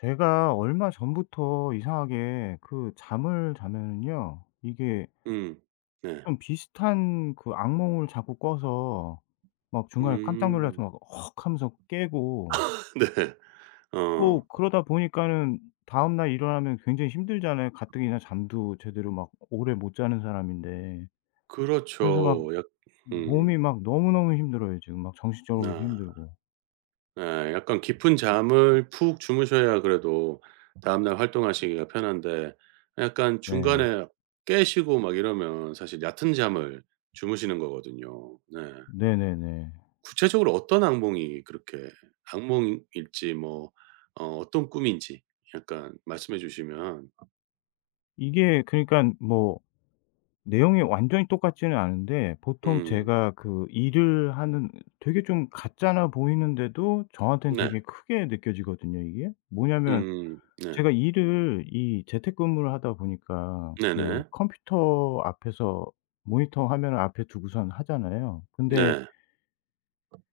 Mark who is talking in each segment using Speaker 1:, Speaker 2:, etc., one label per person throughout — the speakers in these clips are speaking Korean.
Speaker 1: 제가 얼마 전부터 이상하게 그 잠을 자면은요. 이게
Speaker 2: 음. 네. 어.
Speaker 1: 좀 비슷한 그 악몽을 자꾸 꿔서 막 중간에 깜짝
Speaker 2: 음.
Speaker 1: 놀라서 막 "헉." 하면서 깨고
Speaker 2: 네. 어.
Speaker 1: 또 그러다 보니까는 다음 날 일어나면 굉장히 힘들잖아요. 가뜩이나 잠도 제대로 막 오래 못 자는 사람인데. 그래서 막
Speaker 2: 그렇죠. 약 음.
Speaker 1: 몸이 막 너무너무 힘들어요 지금. 막 정신적으로도
Speaker 2: 아.
Speaker 1: 힘들고.
Speaker 2: 예. 약간 깊은 잠을 푹 주무셔야 그래도 다음날 활동하시기가 편한데 약간
Speaker 1: 네.
Speaker 2: 중간에 깨시고 막 이러면 사실 얕은 잠을 주무시는 거거든요. 네.
Speaker 1: 네네네.
Speaker 2: 구체적으로 어떤 악몽이 그렇게 악몽일지 뭐 어떤 꿈인지 약간 말씀해 주시면.
Speaker 1: 이게 그러니까뭐 내용이 완전히 똑같지는 않은데 보통
Speaker 2: 음.
Speaker 1: 제가 그 일을 하는 되게 좀 같잖아 보이는데도 저한테는
Speaker 2: 네.
Speaker 1: 되게 크게 느껴지거든요 이게. 뭐냐면
Speaker 2: 음. 네.
Speaker 1: 제가 일을 이 재택근무를 하다 보니까 그
Speaker 2: 네네.
Speaker 1: 컴퓨터 앞에서 모니터 화면을 앞에 두고선 하잖아요. 근데
Speaker 2: 네.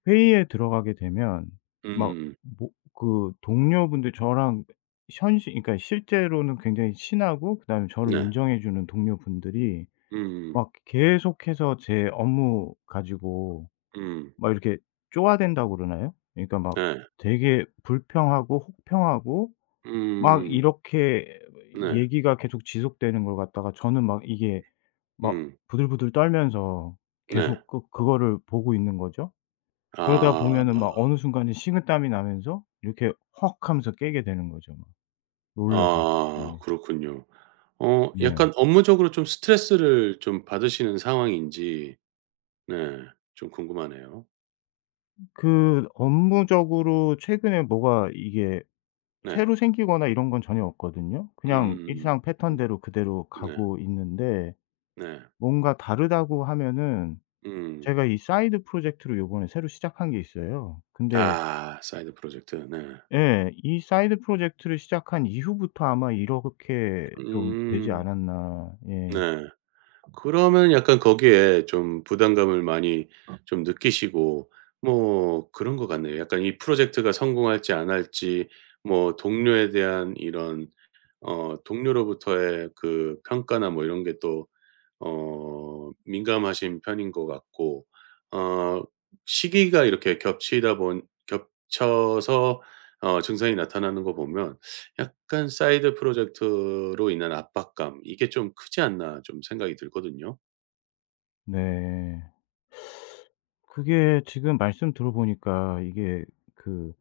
Speaker 1: 회의에 들어가게 되면 막
Speaker 2: 음음음.
Speaker 1: 뭐 그 동료분들 저랑 현실 그러니까 실제로는 굉장히 친하고 그다음에 저를
Speaker 2: 네.
Speaker 1: 인정해 주는 동료분들이
Speaker 2: 음음.
Speaker 1: 막 계속해서 제 업무 가지고
Speaker 2: 음.
Speaker 1: 막 이렇게 쪼아댄다고 그러나요? 그러니까 막
Speaker 2: 네.
Speaker 1: 되게 불평하고 혹평하고 막
Speaker 2: 음.
Speaker 1: 이렇게
Speaker 2: 네.
Speaker 1: 얘기가 계속 지속되는 걸 갖다가 저는 막 이게 막
Speaker 2: 음.
Speaker 1: 부들부들 떨면서
Speaker 2: 네.
Speaker 1: 계속 그 그거를 보고 있는 거죠. 그러다 보면은 막
Speaker 2: 아.
Speaker 1: 어느 순간에 식은땀이 나면서 이렇게 "헉." 하면서 깨게 되는 거죠 막 놀라서.
Speaker 2: 아
Speaker 1: 네.
Speaker 2: 그렇군요.
Speaker 1: 네.
Speaker 2: 약간 업무적으로 좀 스트레스를 좀 받으시는 상황인지 네좀 궁금하네요.
Speaker 1: 그 업무적으로 최근에 뭐가 이게
Speaker 2: 네.
Speaker 1: 새로 생기거나 이런 건 전혀 없거든요. 그냥
Speaker 2: 음음음.
Speaker 1: 일상
Speaker 2: 음.
Speaker 1: 패턴대로 그대로
Speaker 2: 네.
Speaker 1: 가고 있는데
Speaker 2: 네.
Speaker 1: 뭔가 다르다고 하면은
Speaker 2: 음.
Speaker 1: 제가 이 사이드 프로젝트를 요번에 새로 시작한 게 있어요. 근데
Speaker 2: 아 사이드 프로젝트. 네.
Speaker 1: 예. 이 사이드 프로젝트를 시작한 이후부터 아마 이렇게 좀 되지
Speaker 2: 음.
Speaker 1: 않았나. 예.
Speaker 2: 네. 그러면 약간 거기에 좀 부담감을 많이 좀 느끼시고 뭐 그런 것 같네요. 약간 이 프로젝트가 성공할지 안 할지 뭐 동료에 대한 이런 동료로부터의 그 평가나 뭐 이런 게 또 민감하신 편인 것 같고 어 시기가 이렇게 겹치다 본 겹쳐서 증상이 나타나는 거 보면 약간 사이드 프로젝트로 인한 압박감 이게 좀 크지 않나 좀 생각이 들거든요.
Speaker 1: 네. 그게 지금 말씀 들어 보니까 이게 그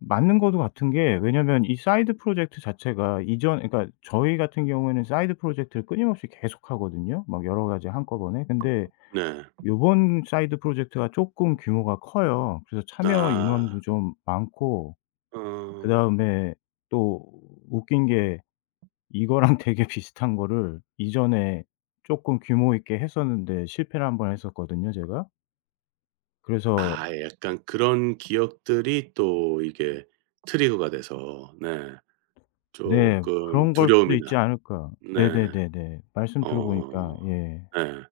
Speaker 1: 맞는 것도 같은 게 왜냐면 이 사이드 프로젝트 자체가 이전 그러니까 저희 같은 경우에는 사이드 프로젝트를 끊임없이 계속하거든요, 막 여러 가지 한꺼번에. 근데
Speaker 2: 네.
Speaker 1: 요번 사이드 프로젝트가 쪼끔 규모가 커요. 그래서 참여
Speaker 2: 아.
Speaker 1: 인원도 좀 많고
Speaker 2: 어.
Speaker 1: 그다음에 또 웃긴 게 이거랑 되게 비슷한 거를 이전에 쪼끔 규모 있게 했었는데 실패를 한 번 했었거든요, 제가. 그래서
Speaker 2: 아 약간 그런 기억들이 또 이게 트리거가 돼서 네
Speaker 1: 네.
Speaker 2: 쪼끔
Speaker 1: 그런 걸 수도 있지
Speaker 2: 두려움이나.
Speaker 1: 않을까.
Speaker 2: 네.
Speaker 1: 네네네네. 말씀 들어
Speaker 2: 어
Speaker 1: 보니까 예.
Speaker 2: 네.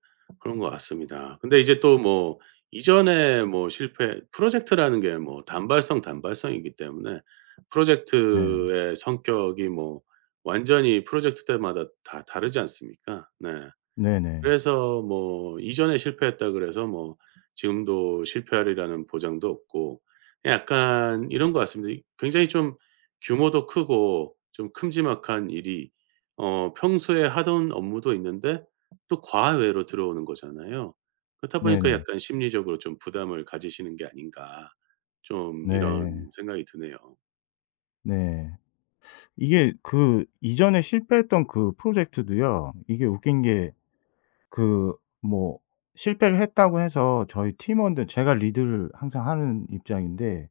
Speaker 2: 그런 것 같습니다. 근데 이제 또 뭐 이전에 뭐 실패 프로젝트라는 게 뭐 단발성이기 때문에
Speaker 1: 네.
Speaker 2: 프로젝트의 성격이 뭐 완전히 프로젝트 때마다 다 다르지 않습니까? 네.
Speaker 1: 네네.
Speaker 2: 그래서 뭐 이전에 실패했다 그래서 뭐 지금도 실패하리라는 보장도 없고 약간 이런 것 같습니다. 이 굉장히 좀 규모도 크고 좀 큼지막한 일이 평소에 하던 업무도 있는데 또 과외로 들어오는 거잖아요. 그렇다 보니까
Speaker 1: 네네.
Speaker 2: 약간 심리적으로 좀 부담을 가지시는 게 아닌가 좀
Speaker 1: 네.
Speaker 2: 이런 생각이 드네요.
Speaker 1: 네. 이게 그 이전에 실패했던 그 프로젝트도요. 이게 웃긴 게 그 뭐 실패를 했다고 해서 저희 팀원들 제가 리드를 항상 하는 입장인데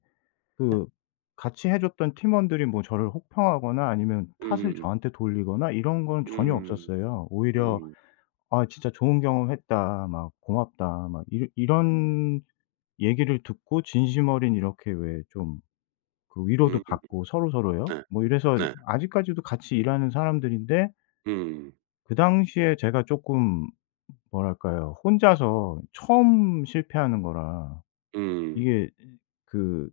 Speaker 1: 그 같이 해 줬던 팀원들이 뭐 저를 혹평하거나 아니면 탓을
Speaker 2: 음음.
Speaker 1: 저한테 돌리거나 이런 건 전혀
Speaker 2: 음.
Speaker 1: 없었어요. 오히려
Speaker 2: 음.
Speaker 1: "아 진짜 좋은 경험했다." 막 "고맙다." 막 이러 이런 얘기를 듣고 진심 어린 이렇게 왜좀 그 위로도
Speaker 2: 음.
Speaker 1: 받고 서로서로요.
Speaker 2: 네.
Speaker 1: 뭐 이래서
Speaker 2: 네.
Speaker 1: 아직까지도 같이 일하는 사람들인데
Speaker 2: 음.
Speaker 1: 그 당시에 제가 쪼끔 뭐랄까요. 혼자서 처음 실패하는 거라
Speaker 2: 음.
Speaker 1: 이게 그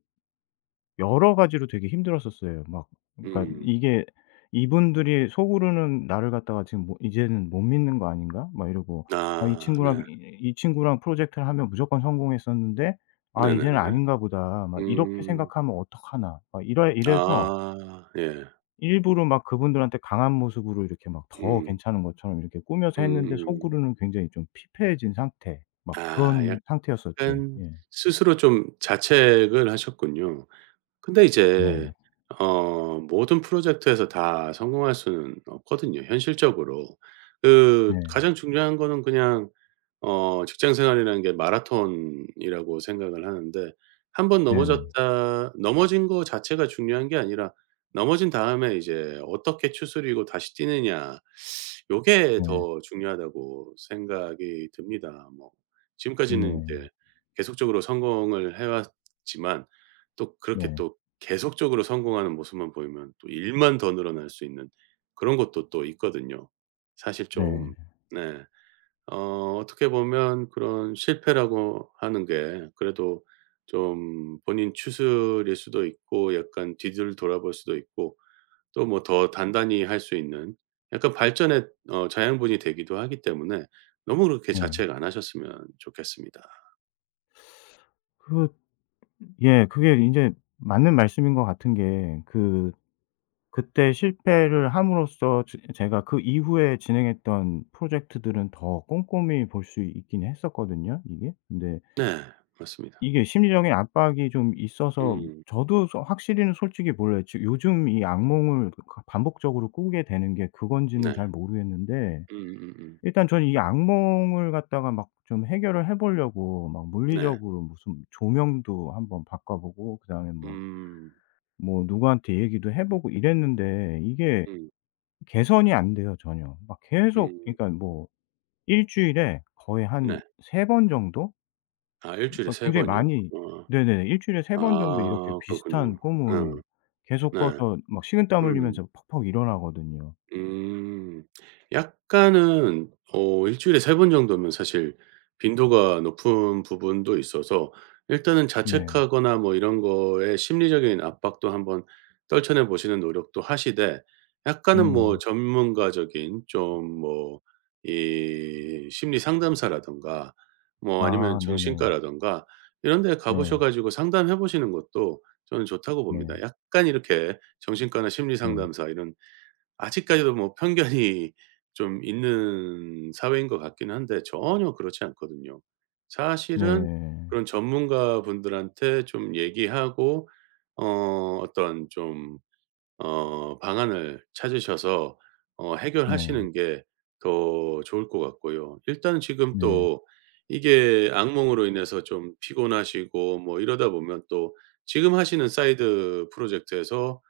Speaker 1: 여러 가지로 되게 힘들었었어요. 막 그러니까
Speaker 2: 음.
Speaker 1: 이게 '이분들이 속으로는 나를 갖다가 지금 뭐 이제는 못 믿는 거 아닌가?' 막 이러고 '아 이
Speaker 2: 아.
Speaker 1: 친구랑
Speaker 2: 네.
Speaker 1: 이 친구랑 프로젝트를 하면 무조건 성공했었는데 아 이제는
Speaker 2: 네네네.
Speaker 1: 아닌가 보다.' 막 '이렇게
Speaker 2: 음.
Speaker 1: 생각하면 어떡하나.' 막 이래서
Speaker 2: 아 예.
Speaker 1: 일부러 막 그분들한테 강한 모습으로 이렇게 막 더
Speaker 2: 음.
Speaker 1: 괜찮은 것처럼 이렇게 꾸며서 했는데
Speaker 2: 음.
Speaker 1: 속으로는 굉장히 좀 피폐해진 상태 막
Speaker 2: 아
Speaker 1: 그런 상태였었죠.
Speaker 2: 약간
Speaker 1: 예.
Speaker 2: 스스로 좀 자책을 하셨군요. 근데 이제
Speaker 1: 네.
Speaker 2: 모든 프로젝트에서 다 성공할 수는 없거든요 현실적으로. 그
Speaker 1: 네.
Speaker 2: 가장 중요한 거는 그냥 직장 생활이라는 게 마라톤이라고 생각을 하는데 한번
Speaker 1: 네네.
Speaker 2: 넘어졌다 넘어진 거 자체가 중요한 게 아니라 넘어진 다음에 이제 어떻게 추스리고 다시 뛰느냐 요게
Speaker 1: 네.
Speaker 2: 더 중요하다고 생각이 듭니다. 뭐 지금까지는
Speaker 1: 네.
Speaker 2: 이제 계속적으로 성공을 해 왔지만 또 그렇게
Speaker 1: 네.
Speaker 2: 또 계속적으로 성공하는 모습만 보이면 또 일만 더 늘어날 수 있는 그런 것도 또 있거든요. 사실
Speaker 1: 네.
Speaker 2: 좀 네. 어떻게 보면 그런 실패라고 하는 게 그래도 좀 본인 추스릴 수도 있고 약간 뒤를 돌아볼 수도 있고 또 뭐 더 단단히 할 수 있는 약간 발전의 자양분이 되기도 하기 때문에 너무 그렇게
Speaker 1: 네.
Speaker 2: 자책 안 하셨으면 좋겠습니다.
Speaker 1: 그 예 그게 인제 맞는 말씀인 것 같은 게 그 그때 실패를 함으로써 제 제가 그 이후에 진행했던 프로젝트들은 더 꼼꼼히 볼 수 있긴 했었거든요 이게. 근데
Speaker 2: 네. 맞습니다.
Speaker 1: 이게 심리적인 압박이 좀 있어서
Speaker 2: 음.
Speaker 1: 저도 소 확실히는 솔직히 몰라요. 지 요즘 이 악몽을 그 반복적으로 꾸게 되는 게 그건지는
Speaker 2: 네.
Speaker 1: 잘 모르겠는데
Speaker 2: 음음음.
Speaker 1: 일단 저는 이 악몽을 갖다가 막 좀 해결을 해 보려고 막
Speaker 2: 네.
Speaker 1: 물리적으로 무슨 조명도 한번 바꿔 보고 그다음에 뭐
Speaker 2: 음.
Speaker 1: 뭐 누구한테 얘기도 해 보고 이랬는데 이게
Speaker 2: 음.
Speaker 1: 개선이 안 돼요 전혀. 막 계속 그러니까
Speaker 2: 음.
Speaker 1: 뭐 일 주일에 거의 한
Speaker 2: 네.
Speaker 1: 3번 정도?
Speaker 2: 아 일 주일에
Speaker 1: 어
Speaker 2: 3
Speaker 1: 굉장히
Speaker 2: 번이요?
Speaker 1: 많이
Speaker 2: 어.
Speaker 1: 네네. 일 주일에 3번 정도 이렇게
Speaker 2: 아
Speaker 1: 비슷한
Speaker 2: 그렇군요. 음.
Speaker 1: 꿈을 계속
Speaker 2: 네.
Speaker 1: 꿔서 막 식은땀
Speaker 2: 음.
Speaker 1: 흘리면서 퍽퍽 일어나거든요.
Speaker 2: 음. 약간은 일주일에 3 번 정도면 사실 빈도가 높은 부분도 있어서 일단은
Speaker 1: 네.
Speaker 2: 자책하거나 뭐 이런 거에 심리적인 압박도 한번 떨쳐내 보시는 노력도 하시되 약간은 뭐
Speaker 1: 음.
Speaker 2: 전문가적인 좀 뭐 이 심리 상담사라든가 뭐 아니면
Speaker 1: 아 네네.
Speaker 2: 정신과라든가 이런 데 가 보셔
Speaker 1: 네.
Speaker 2: 가지고 상담해 보시는 것도 저는 좋다고 봅니다.
Speaker 1: 네.
Speaker 2: 약간 이렇게 정신과나 심리
Speaker 1: 네.
Speaker 2: 상담사 이런. 아직까지도 뭐 편견이 좀 있는 사회인 것 같기는 한데 전혀 그렇지 않거든요. 사실은
Speaker 1: 네.
Speaker 2: 그런 전문가분들한테 좀 얘기하고 어떤 좀 방안을 찾으셔서
Speaker 1: 네.
Speaker 2: 해결하시는 게 더 좋을 것 같고요. 일단 지금
Speaker 1: 네.
Speaker 2: 또 이게 악몽으로 인해서 좀 피곤하시고 뭐 이러다 보면 또 지금 하시는 사이드 프로젝트에서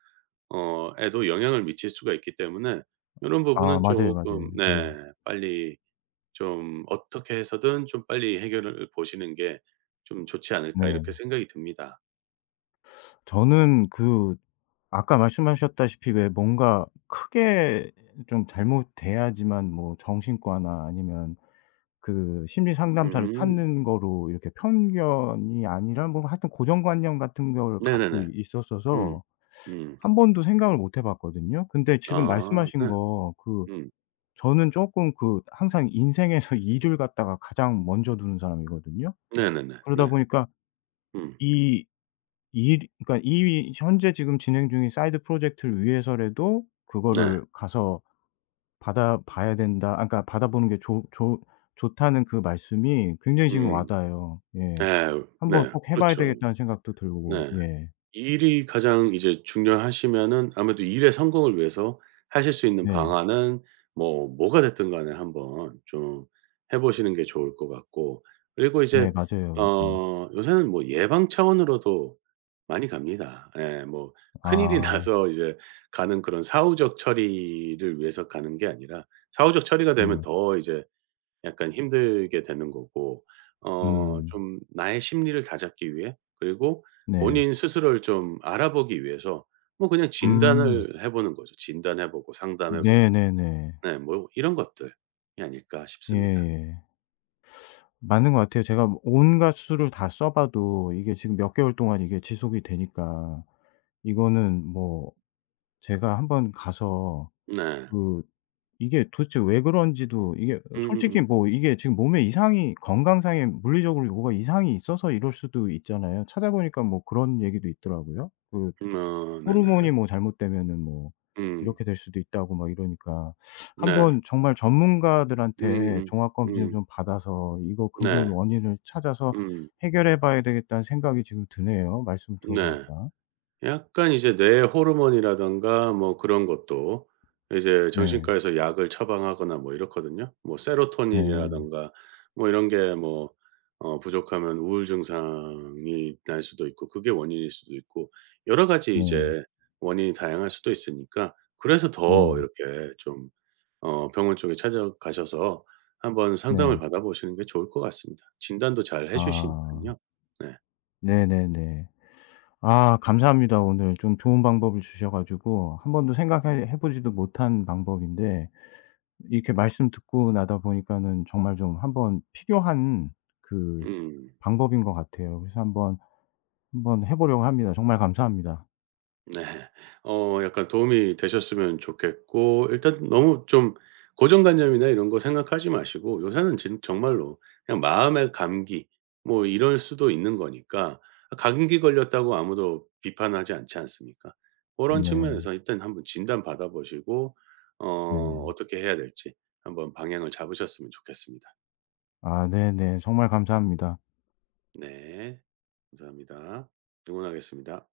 Speaker 2: 에도 영향을 미칠 수가 있기 때문에 이런
Speaker 1: 아
Speaker 2: 부분은
Speaker 1: 맞아요,
Speaker 2: 조금
Speaker 1: 맞아요. 예.
Speaker 2: 네 빨리 좀 어떻게 해서든 좀 빨리 해결을 보시는 게 좀 좋지 않을까 이렇게
Speaker 1: 네.
Speaker 2: 생각이 듭니다.
Speaker 1: 저는 그 아까 말씀하셨다시피 왜 뭔가 크게 좀 잘못돼야지만 뭐 정신과나 아니면 그 심리 상담사를
Speaker 2: 음.
Speaker 1: 찾는 거로 이렇게 편견이 아니라 뭐 하여튼 고정관념 같은 걸 갖고
Speaker 2: 네네네. 음.
Speaker 1: 있었어서
Speaker 2: 음.
Speaker 1: 한 번도 생각을 못 해 봤거든요. 근데 지금
Speaker 2: 아
Speaker 1: 말씀하신
Speaker 2: 네.
Speaker 1: 거 그
Speaker 2: 음.
Speaker 1: 저는 쪼끔 그 항상 인생에서 일을 갖다가 가장 먼저 두는 사람이거든요.
Speaker 2: 네네네.
Speaker 1: 그러다
Speaker 2: 네.
Speaker 1: 보니까
Speaker 2: 음.
Speaker 1: 이 일 그러니까 이 현재 지금 진행 중인 사이드 프로젝트를 위해서라도
Speaker 2: 네.
Speaker 1: 그거를 가서 받아봐야 된다 아 그러니까 받아보는 게 좋 좋 좋다는 그 말씀이 굉장히 지금 와
Speaker 2: 음.
Speaker 1: 닿아요. 예.
Speaker 2: 네.
Speaker 1: '한번
Speaker 2: 네.
Speaker 1: 꼭 해 봐야
Speaker 2: 그렇죠.
Speaker 1: 되겠다.'는 생각도 들고.
Speaker 2: 네.
Speaker 1: 예.
Speaker 2: 일이 가장 이제 중요하시면은 아무래도 일의 성공을 위해서 하실 수 있는
Speaker 1: 네.
Speaker 2: 방안은 뭐 뭐가 됐든 간에 한번 좀 해 보시는 게 좋을 것 같고 그리고
Speaker 1: 네
Speaker 2: 이제
Speaker 1: 맞아요. 네.
Speaker 2: 요새는 뭐 예방 차원으로도 많이 갑니다. 예. 뭐 큰일이
Speaker 1: 아
Speaker 2: 나서 이제 가는 그런 사후적 처리를 위해서 가는 게 아니라 사후적 처리가 되면
Speaker 1: 네.
Speaker 2: 더 이제 약간 힘들게 되는 거고
Speaker 1: 음.
Speaker 2: 좀 나의 심리를 다잡기 위해 그리고
Speaker 1: 네.
Speaker 2: 본인 스스로를 좀 알아보기 위해서 뭐 그냥
Speaker 1: 음.
Speaker 2: 진단을 해 보는 거죠. 진단해 보고 상담해 보고
Speaker 1: 네네네.
Speaker 2: 네 뭐 이런 것들이 아닐까 싶습니다.
Speaker 1: 예예. 맞는 것 같아요. 제가 뭐 온갖 수를 다 써 봐도 이게 지금 몇 개월 동안 이게 지속이 되니까 이거는 뭐 제가 한번 가서
Speaker 2: 네.
Speaker 1: 그 이게 도대체 왜 그런지도 이게 솔직히
Speaker 2: 음음음.
Speaker 1: 뭐 이게 지금 몸에 이상이 건강상에 물리적으로 뭐가 이상이 있어서 이럴 수도 있잖아요. 찾아보니까 뭐 그런 얘기도 있더라고요. 그
Speaker 2: 네네.
Speaker 1: 호르몬이 뭐 잘못되면은 뭐
Speaker 2: 음.
Speaker 1: 이렇게 될 수도 있다고 막 이러니까
Speaker 2: 네.
Speaker 1: 한번 정말 전문가들한테
Speaker 2: 음음.
Speaker 1: 종합
Speaker 2: 음.
Speaker 1: 검진을
Speaker 2: 음.
Speaker 1: 좀 받아서 '이거 근본
Speaker 2: 네.
Speaker 1: 원인을 찾아서
Speaker 2: 음.
Speaker 1: 해결해 봐야 되겠다.'는 생각이 지금 드네요, 말씀
Speaker 2: 네.
Speaker 1: 들어보니까.
Speaker 2: 약간 이제 뇌 호르몬이라든가 뭐 그런 것도 이제
Speaker 1: 네.
Speaker 2: 정신과에서 약을 처방하거나 뭐 이렇거든요. 뭐
Speaker 1: 네.
Speaker 2: 세로토닌이라든가 뭐 이런 게 뭐 부족하면 우울 증상이 날 수도 있고 그게 원인일 수도 있고 여러 가지
Speaker 1: 네.
Speaker 2: 이제 원인이 다양할 수도 있으니까 그래서
Speaker 1: 네.
Speaker 2: 더 이렇게 좀 병원 쪽에 찾아가셔서 한번 상담을
Speaker 1: 네.
Speaker 2: 받아보시는 게 좋을 것 같습니다. 진단도 잘 해주시니까
Speaker 1: 아.
Speaker 2: 요 네.
Speaker 1: 네네네. 아 감사합니다. 오늘 좀 좋은 방법을 주셔 가지고 한 번도 생각해 해 보지도 못한 방법인데 이렇게 말씀 듣고 나다 보니까는 정말 좀 한번 필요한 그
Speaker 2: 음.
Speaker 1: 방법인 것 같아요. 그래서 한번 해 보려고 합니다. 정말 감사합니다.
Speaker 2: 네. 약간 도움이 되셨으면 좋겠고 일단 너무 좀 고정관념이나 이런 거 생각하지 마시고 요새는 진 정말로 그냥 마음의 감기 뭐 이럴 수도 있는 거니까 감기 걸렸다고 아무도 비판하지 않지 않습니까? 그런
Speaker 1: 네.
Speaker 2: 측면에서 일단 한번 진단 받아 보시고
Speaker 1: 네.
Speaker 2: 어떻게 해야 될지 한번 방향을 잡으셨으면 좋겠습니다.
Speaker 1: 아 네네. 정말 감사합니다.
Speaker 2: 네. 감사합니다. 응원하겠습니다.